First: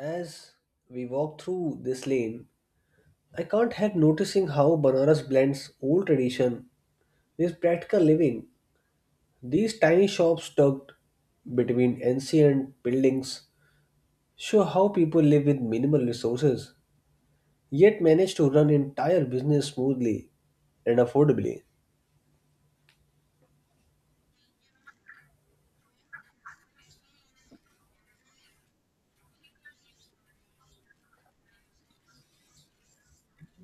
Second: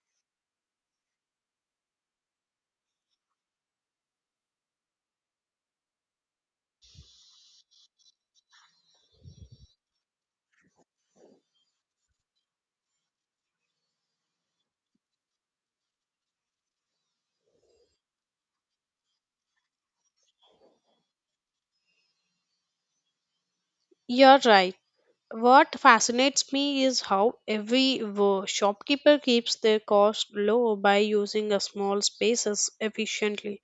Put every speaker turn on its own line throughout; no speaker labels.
As we walk through this lane, I can't help noticing how Banaras blends old tradition with practical living. These tiny shops tucked between ancient buildings show how people live with minimal resources, yet manage to run entire business smoothly and affordably.
You're right. What fascinates me is how shopkeeper keeps their cost low by using a small spaces efficiently.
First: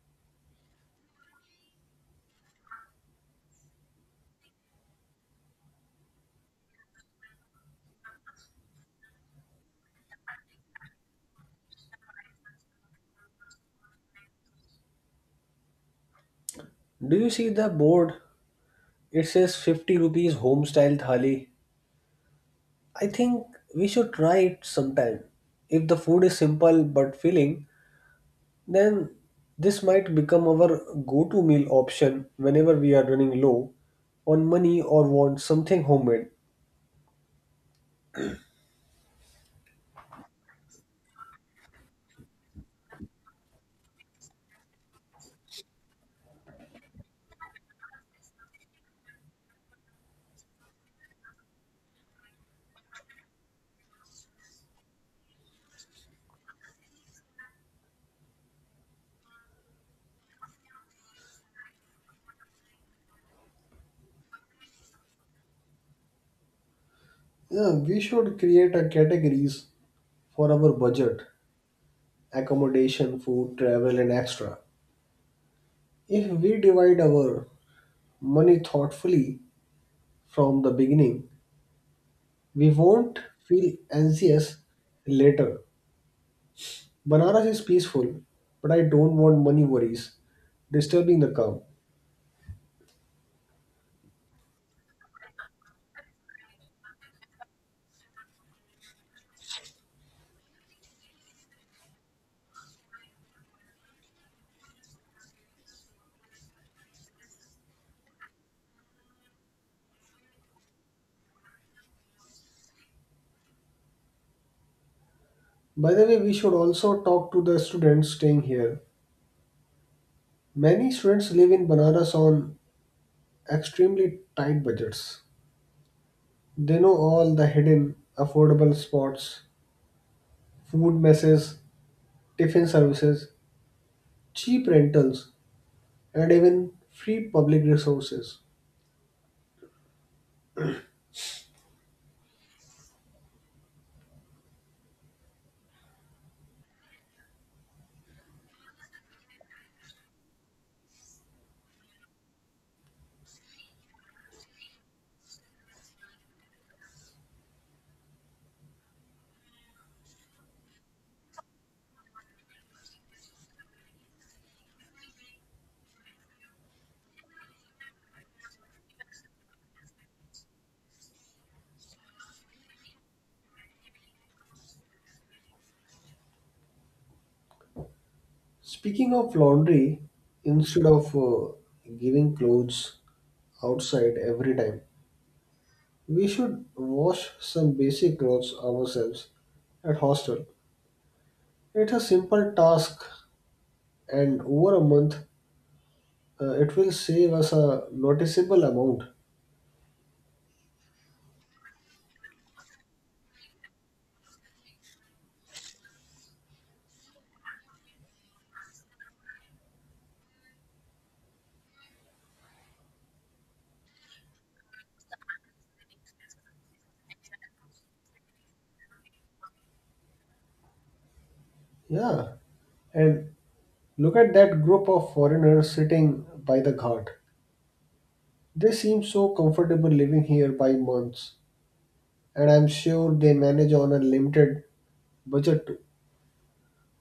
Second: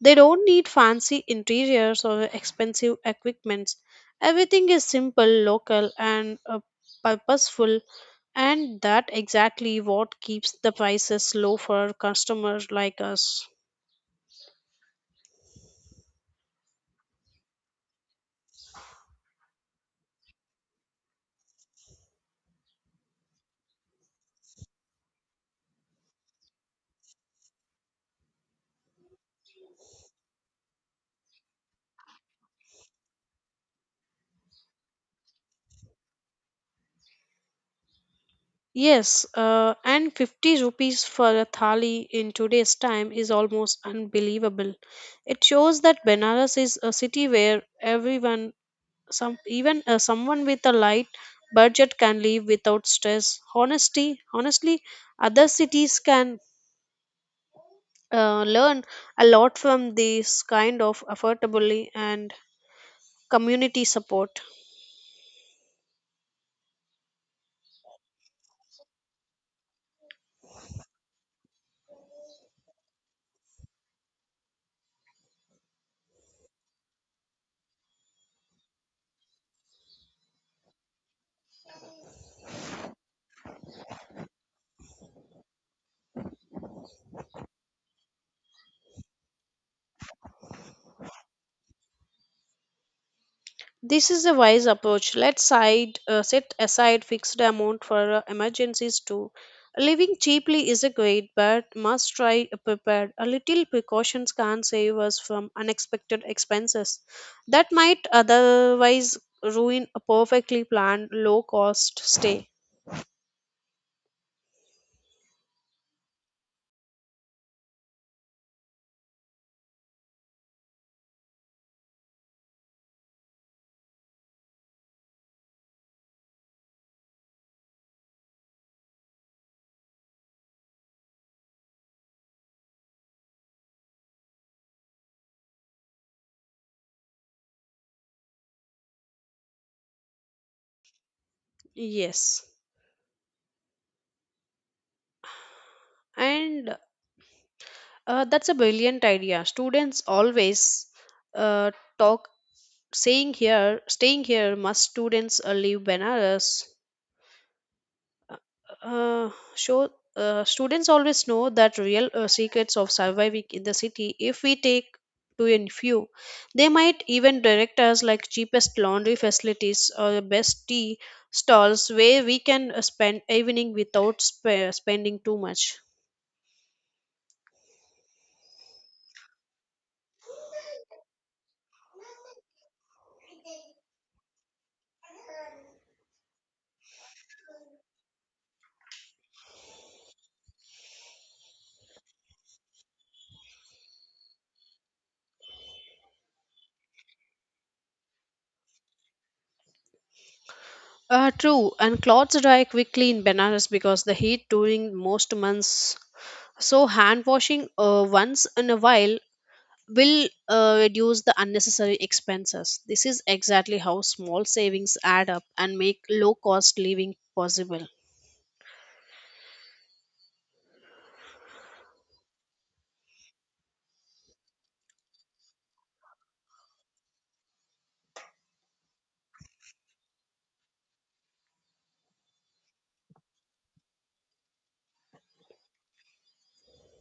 They don't need fancy interiors or expensive equipments. Everything is simple, local, and purposeful, and that exactly what keeps the prices low for customers like us.
Do you see the board? It says 50 rupees home style thali. I think we should try it sometime. If the food is simple but filling, then this might become our go to meal option whenever we are running low on money or want something homemade.
Yes, and 50 rupees for a thali in today's time is almost unbelievable. It shows that Benares is a city where everyone, some even someone with a light budget can live without stress. Honestly, other cities can learn a lot from this kind of affordability and community support.
Yeah, we should create a categories for our budget, accommodation, food, travel, and extra. If we divide our money thoughtfully from the beginning, we won't feel anxious later. Banaras is peaceful, but I don't want money worries disturbing the calm.
This is a wise approach. Let's set aside fixed amount for emergencies too. Living cheaply is a great, but must try prepared. A little precautions can save us from unexpected expenses that might otherwise ruin a perfectly planned low-cost stay.
By the way, we should also talk to the students staying here. Many students live in Banaras on extremely tight budgets. They know all the hidden, affordable spots, food messes, tiffin services, cheap rentals, and even free public resources.
Yes, and that's a brilliant idea. Students always uh, talk saying here staying here must students leave benares Uh, show students always know that real secrets of surviving in the city if we take to a few they might even direct us like cheapest laundry facilities or the best tea stalls where we can spend evening without spending too much
Speaking of laundry, instead of giving clothes outside every time, we should wash some basic clothes ourselves at hostel. It's a simple task, and over a month, it will save us a noticeable amount.
true and clothes dry quickly in banaras because the heat during most months so hand washing once in a while will reduce the unnecessary expenses. This is exactly how small savings add up and make low cost living possible.
Yeah, and look at that group of foreigners sitting by the ghat. They seem so comfortable living here by months, and I'm sure they manage on a limited budget too.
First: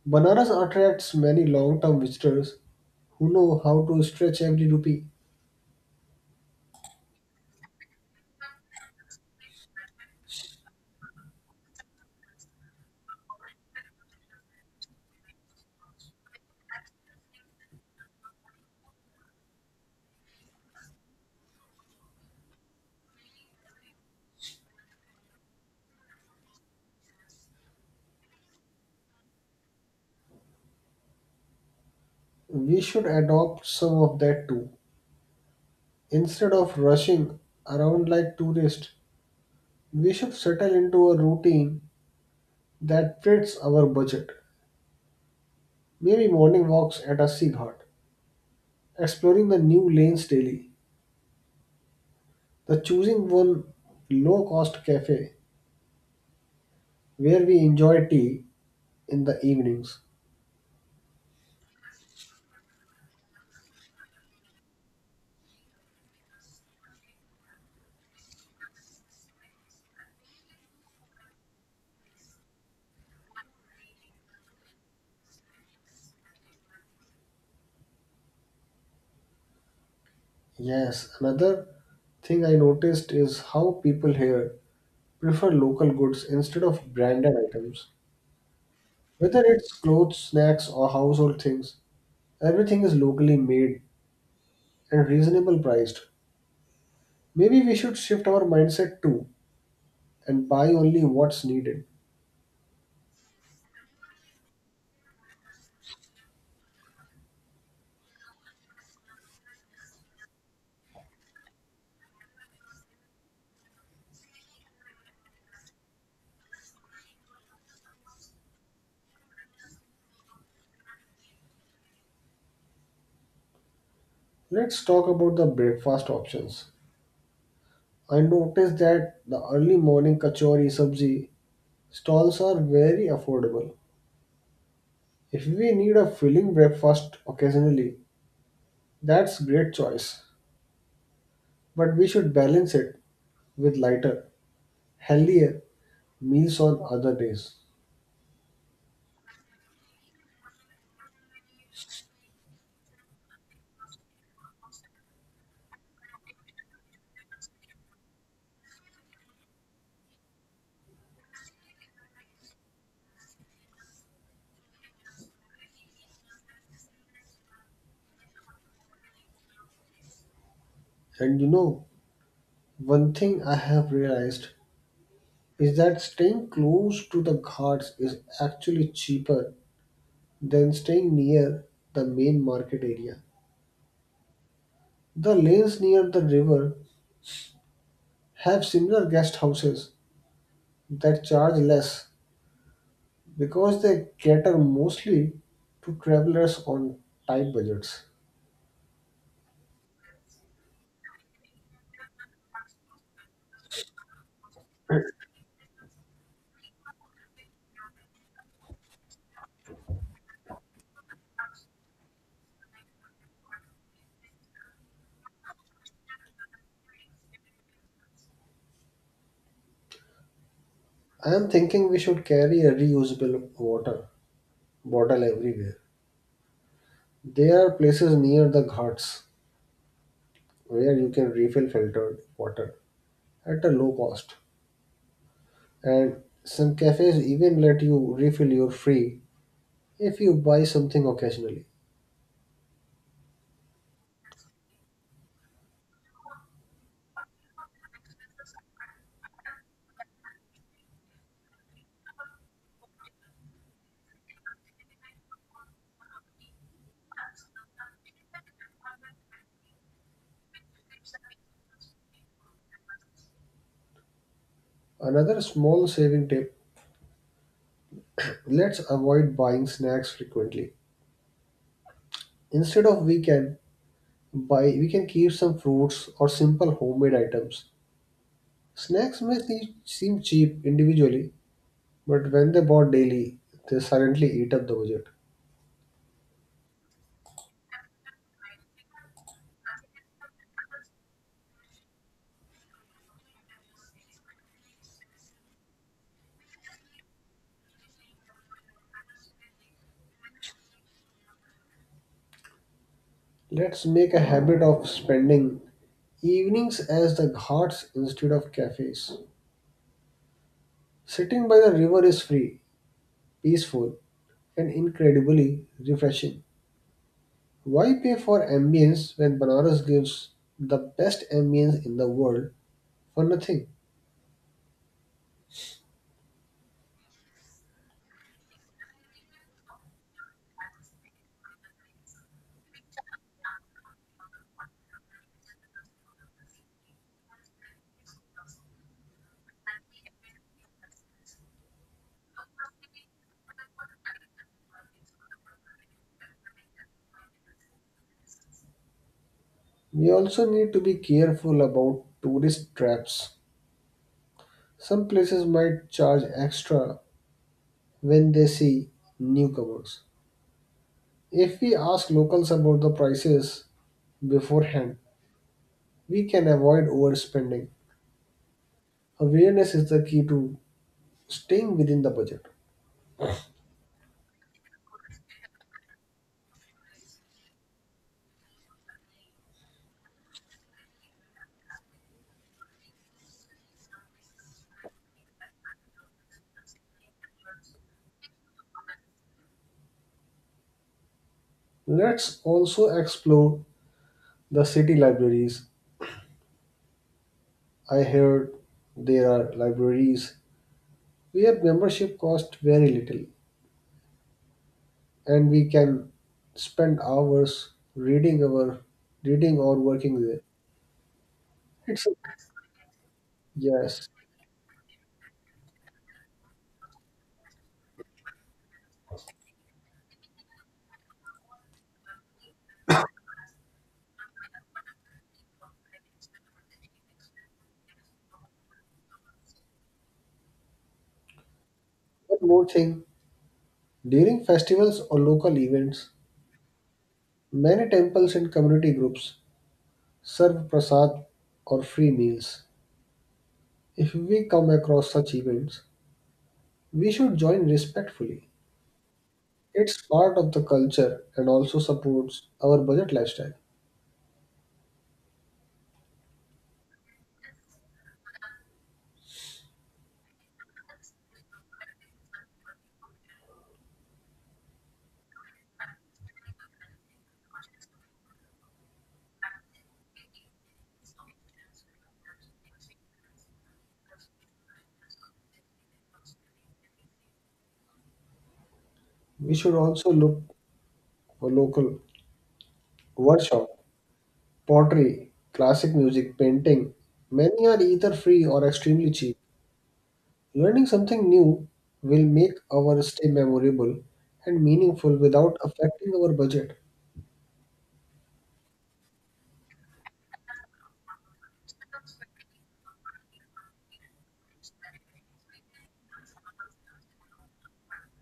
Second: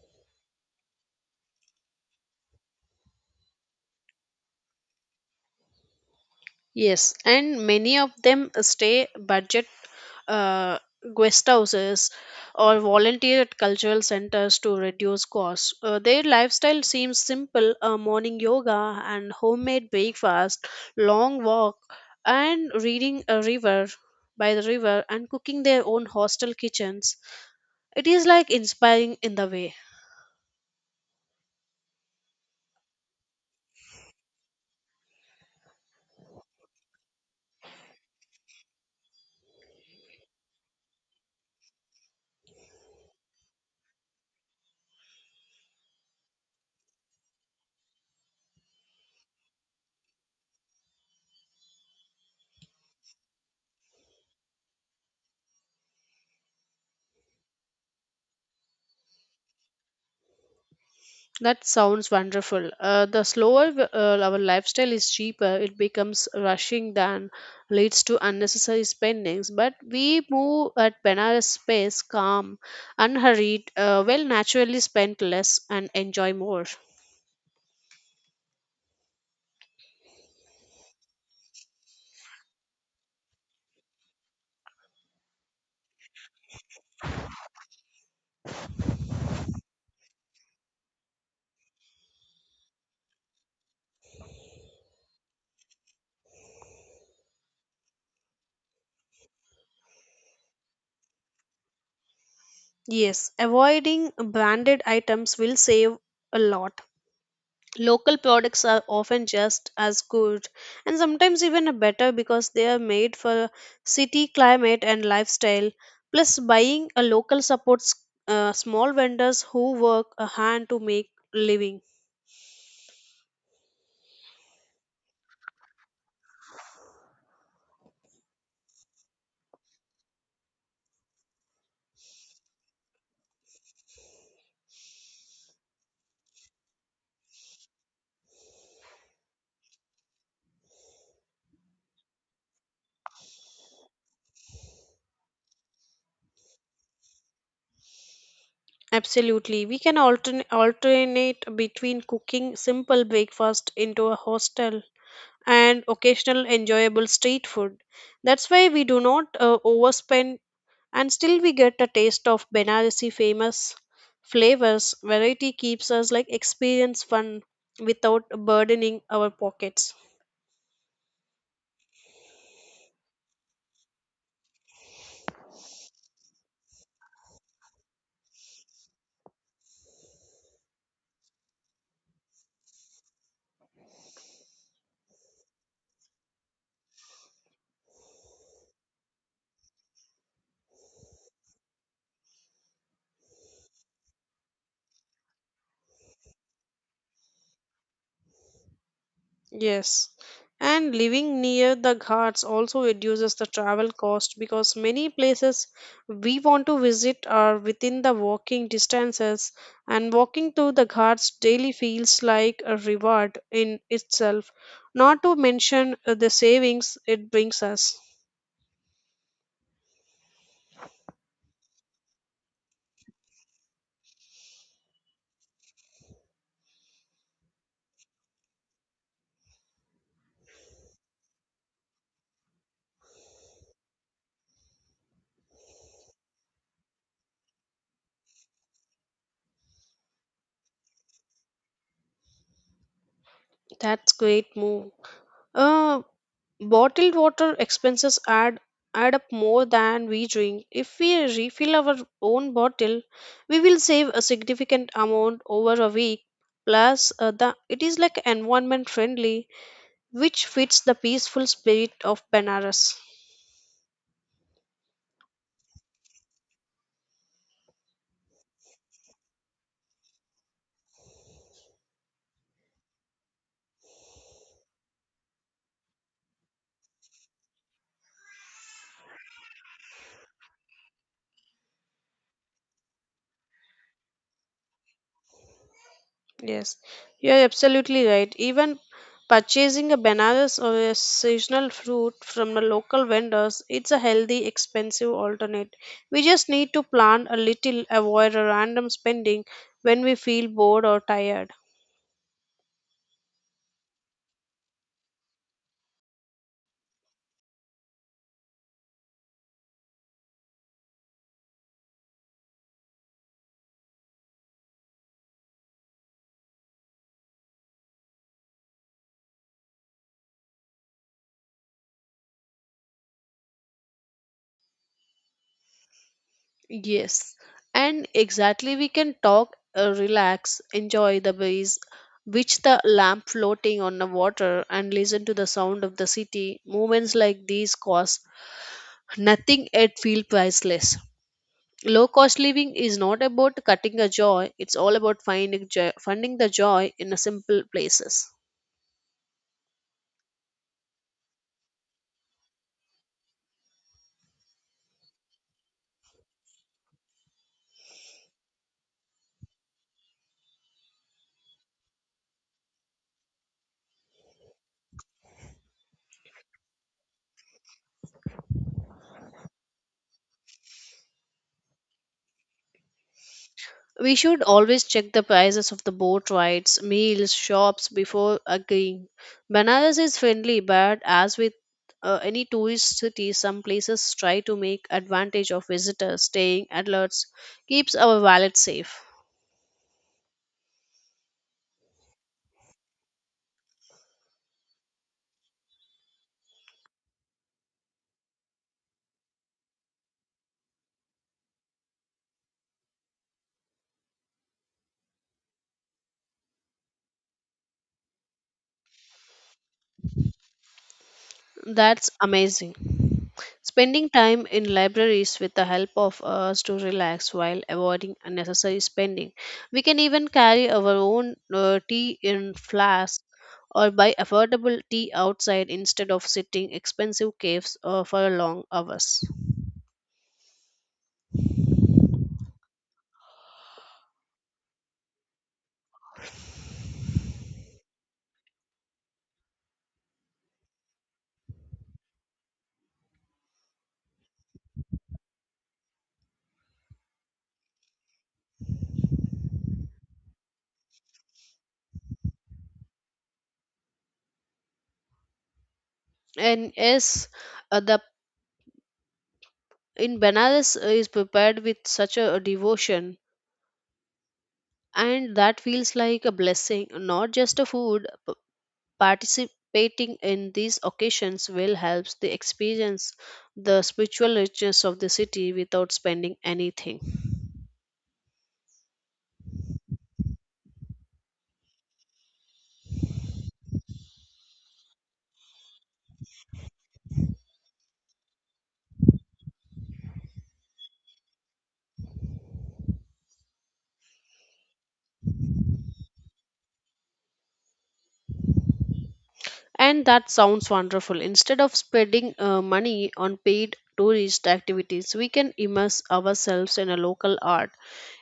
Banaras attracts many long term visitors who know how to stretch every rupee.
Yes, and many of them stay budget uh, guest houses or volunteer at cultural centers to reduce costs. Their lifestyle seems simple morning yoga and homemade breakfast, long walk, and reading a river by the river and cooking their own hostel kitchens. It is like inspiring in the way.
We should adopt some of that too, instead of rushing around like tourists. We should settle into a routine that fits our budget. Maybe morning walks at a seaghat, exploring the new lanes daily, the choosing one low cost cafe where we enjoy tea in the evenings.
That sounds wonderful. The slower our lifestyle is cheaper, it becomes rushing than leads to unnecessary spendings. But we move at Benares pace, calm, unhurried, will naturally spend less and enjoy more.
Yes, another thing I noticed is how people here prefer local goods instead of branded items. Whether it's clothes, snacks, or household things, everything is locally made and reasonable priced. Maybe we should shift our mindset too and buy only what's needed.
Yes, avoiding branded items will save a lot. Local products are often just as good and sometimes even better because they are made for city climate and lifestyle. Plus, buying a local supports small vendors who work a hand to make living.
Let's talk about the breakfast options. I noticed that the early morning kachori sabzi stalls are very affordable. If we need a filling breakfast occasionally, that's great choice. But we should balance it with lighter, healthier meals on other days.
Absolutely. We can alternate between cooking simple breakfast into a hostel and occasional enjoyable street food. That's why we do not overspend and still we get a taste of Benaresi famous flavors. Variety keeps us like experience fun without burdening our pockets.
And you know, one thing I have realized is that staying close to the ghats is actually cheaper than staying near the main market area. The lanes near the river have similar guest houses that charge less because they cater mostly to travelers on tight budgets.
Yes. And living near the ghats also reduces the travel cost because many places we want to visit are within the walking distances, and walking to the ghats daily feels like a reward in itself. Not to mention the savings it brings us.
I am thinking we should carry a reusable water bottle everywhere. There are places near the ghats where you can refill filtered water at a low cost, and some cafes even let you refill your free if you buy something occasionally.
That's great move. Uh, Bottled water expenses add up more than we drink. If we refill our own bottle, we will save a significant amount over a week. Plus, the it is like environment friendly, which fits the peaceful spirit of Benares.
Another small saving tip, let's avoid buying snacks frequently. Instead of we can buy we can keep some fruits or simple homemade items. Snacks seem cheap individually, but when they bought daily, they suddenly eat up the budget.
Yes, you are absolutely right. Even purchasing a bananas or a seasonal fruit from the local vendors, it's a healthy, expensive alternate. We just need to plan a little, avoid a random spending when we feel bored or tired.
Let's make a habit of spending evenings as the ghats instead of cafes. Sitting by the river is free, peaceful, and incredibly refreshing. Why pay for ambience when Banaras gives the best ambience in the world for nothing?
Yes, and exactly we can talk, relax, enjoy the breeze, watch the lamp floating on the water, and listen to the sound of the city. Moments like these cost nothing yet feel priceless. Low cost living is not about cutting a joy, it's all about finding joy, finding the joy in a simple places.
We also need to be careful about tourist traps. Some places might charge extra when they see newcomers. If we ask locals about the prices beforehand, we can avoid overspending. Awareness is the key to staying within the budget.
We should always check the prices of the boat rides, meals, shops before agreeing. Banaras is friendly, but as with any tourist city, some places try to make advantage of visitors. Staying alerts keeps our wallet safe.
Let's also explore the city libraries. I heard there are libraries where membership costs very little, and we can spend hours reading our reading or working there. It's
That's amazing.
yes.
Spending time in libraries with the help of us to relax while avoiding unnecessary spending. We can even carry our own tea in flask or buy affordable tea outside instead of sitting expensive caves for long hours.
One more thing, during festivals or local events, many temples and community groups serve prasad or free meals. If we come across such events, we should join respectfully. It's part of the culture and also supports our budget lifestyle.
And yes, the in Benares is prepared with such a devotion and that feels like a blessing not just a food. Participating in these occasions will help the experience the spiritual richness of the city without spending anything.
We should also look for local workshop. Pottery, classic music, painting, many are either free or extremely cheap. Learning something new will make our stay memorable and meaningful without affecting our budget.
And that sounds wonderful. Instead of spending money on paid tourist activities, we can immerse ourselves in a local art.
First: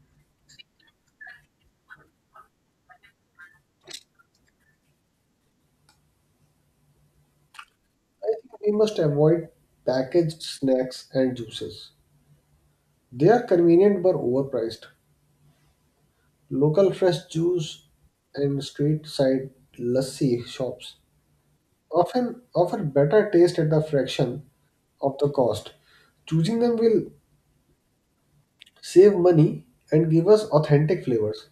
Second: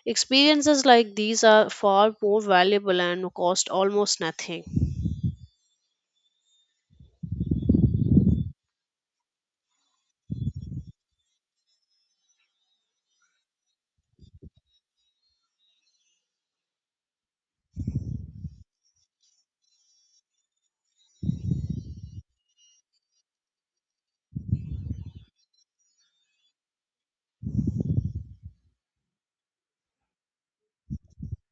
Experiences like these are far more valuable and cost almost nothing.
I think we must avoid packaged snacks and juices. They are convenient but overpriced. Local fresh juice and street side lassi shops often offer better taste at a fraction of the cost. Choosing them will save money and give us authentic flavors.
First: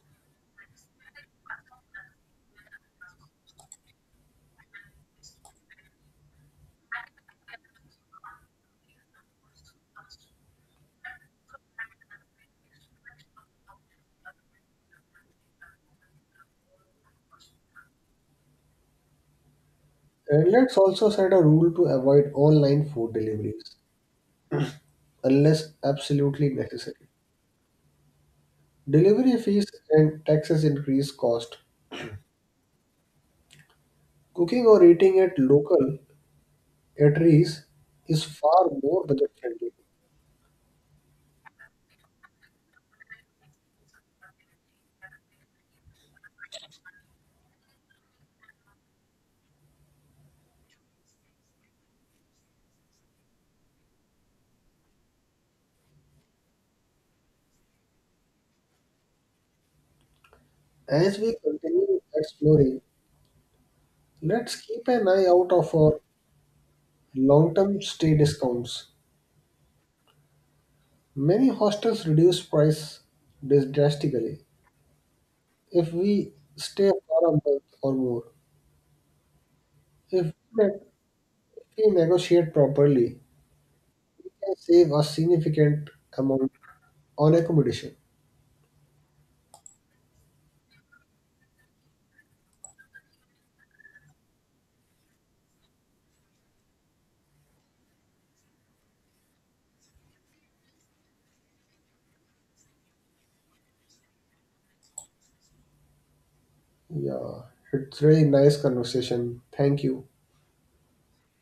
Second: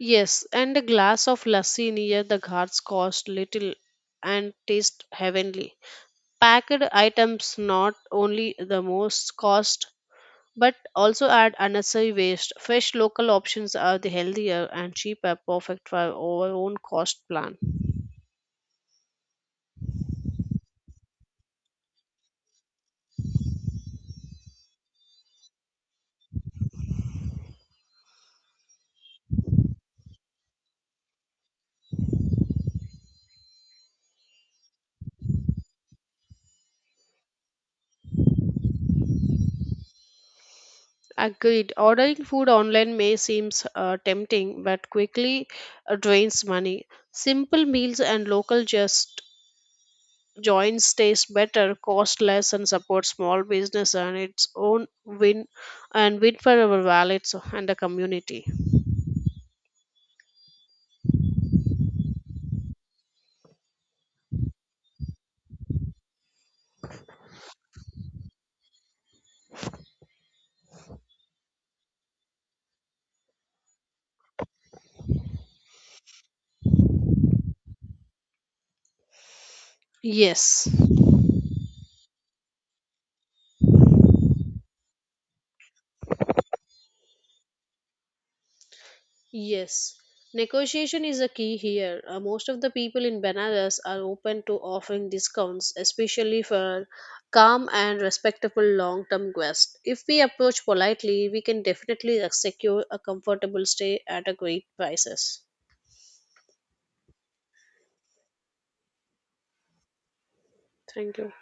Yes, and a glass of lassi near the ghats cost little and taste heavenly. Packed items not only the most cost but also add unnecessary waste. Fresh local options are the healthier and cheaper, perfect for our own cost plan.
And let's also set a rule to avoid online food deliveries unless absolutely necessary. Delivery fees and taxes increase cost. Cooking or eating at local eateries is far more budget friendly.
Agreed. Ordering food online may seem tempting but quickly drains money. Simple meals and local just joints taste better, cost less, and support small business and its own win and win for our wallets and the community.
As we continue exploring, let's keep an eye out of our long-term stay discounts. Many hostels reduce price drastically if we stay for a month or more. If we
Yes.
if we negotiate properly, we can save a significant amount on accommodation.
Yes, negotiation is a key here. Most of the people in Benares are open to offering discounts, especially for calm and respectable long term guests. If we approach politely, we can definitely secure a comfortable stay at a great prices.
Yeah, it's really nice conversation. Thank you.
Thank you.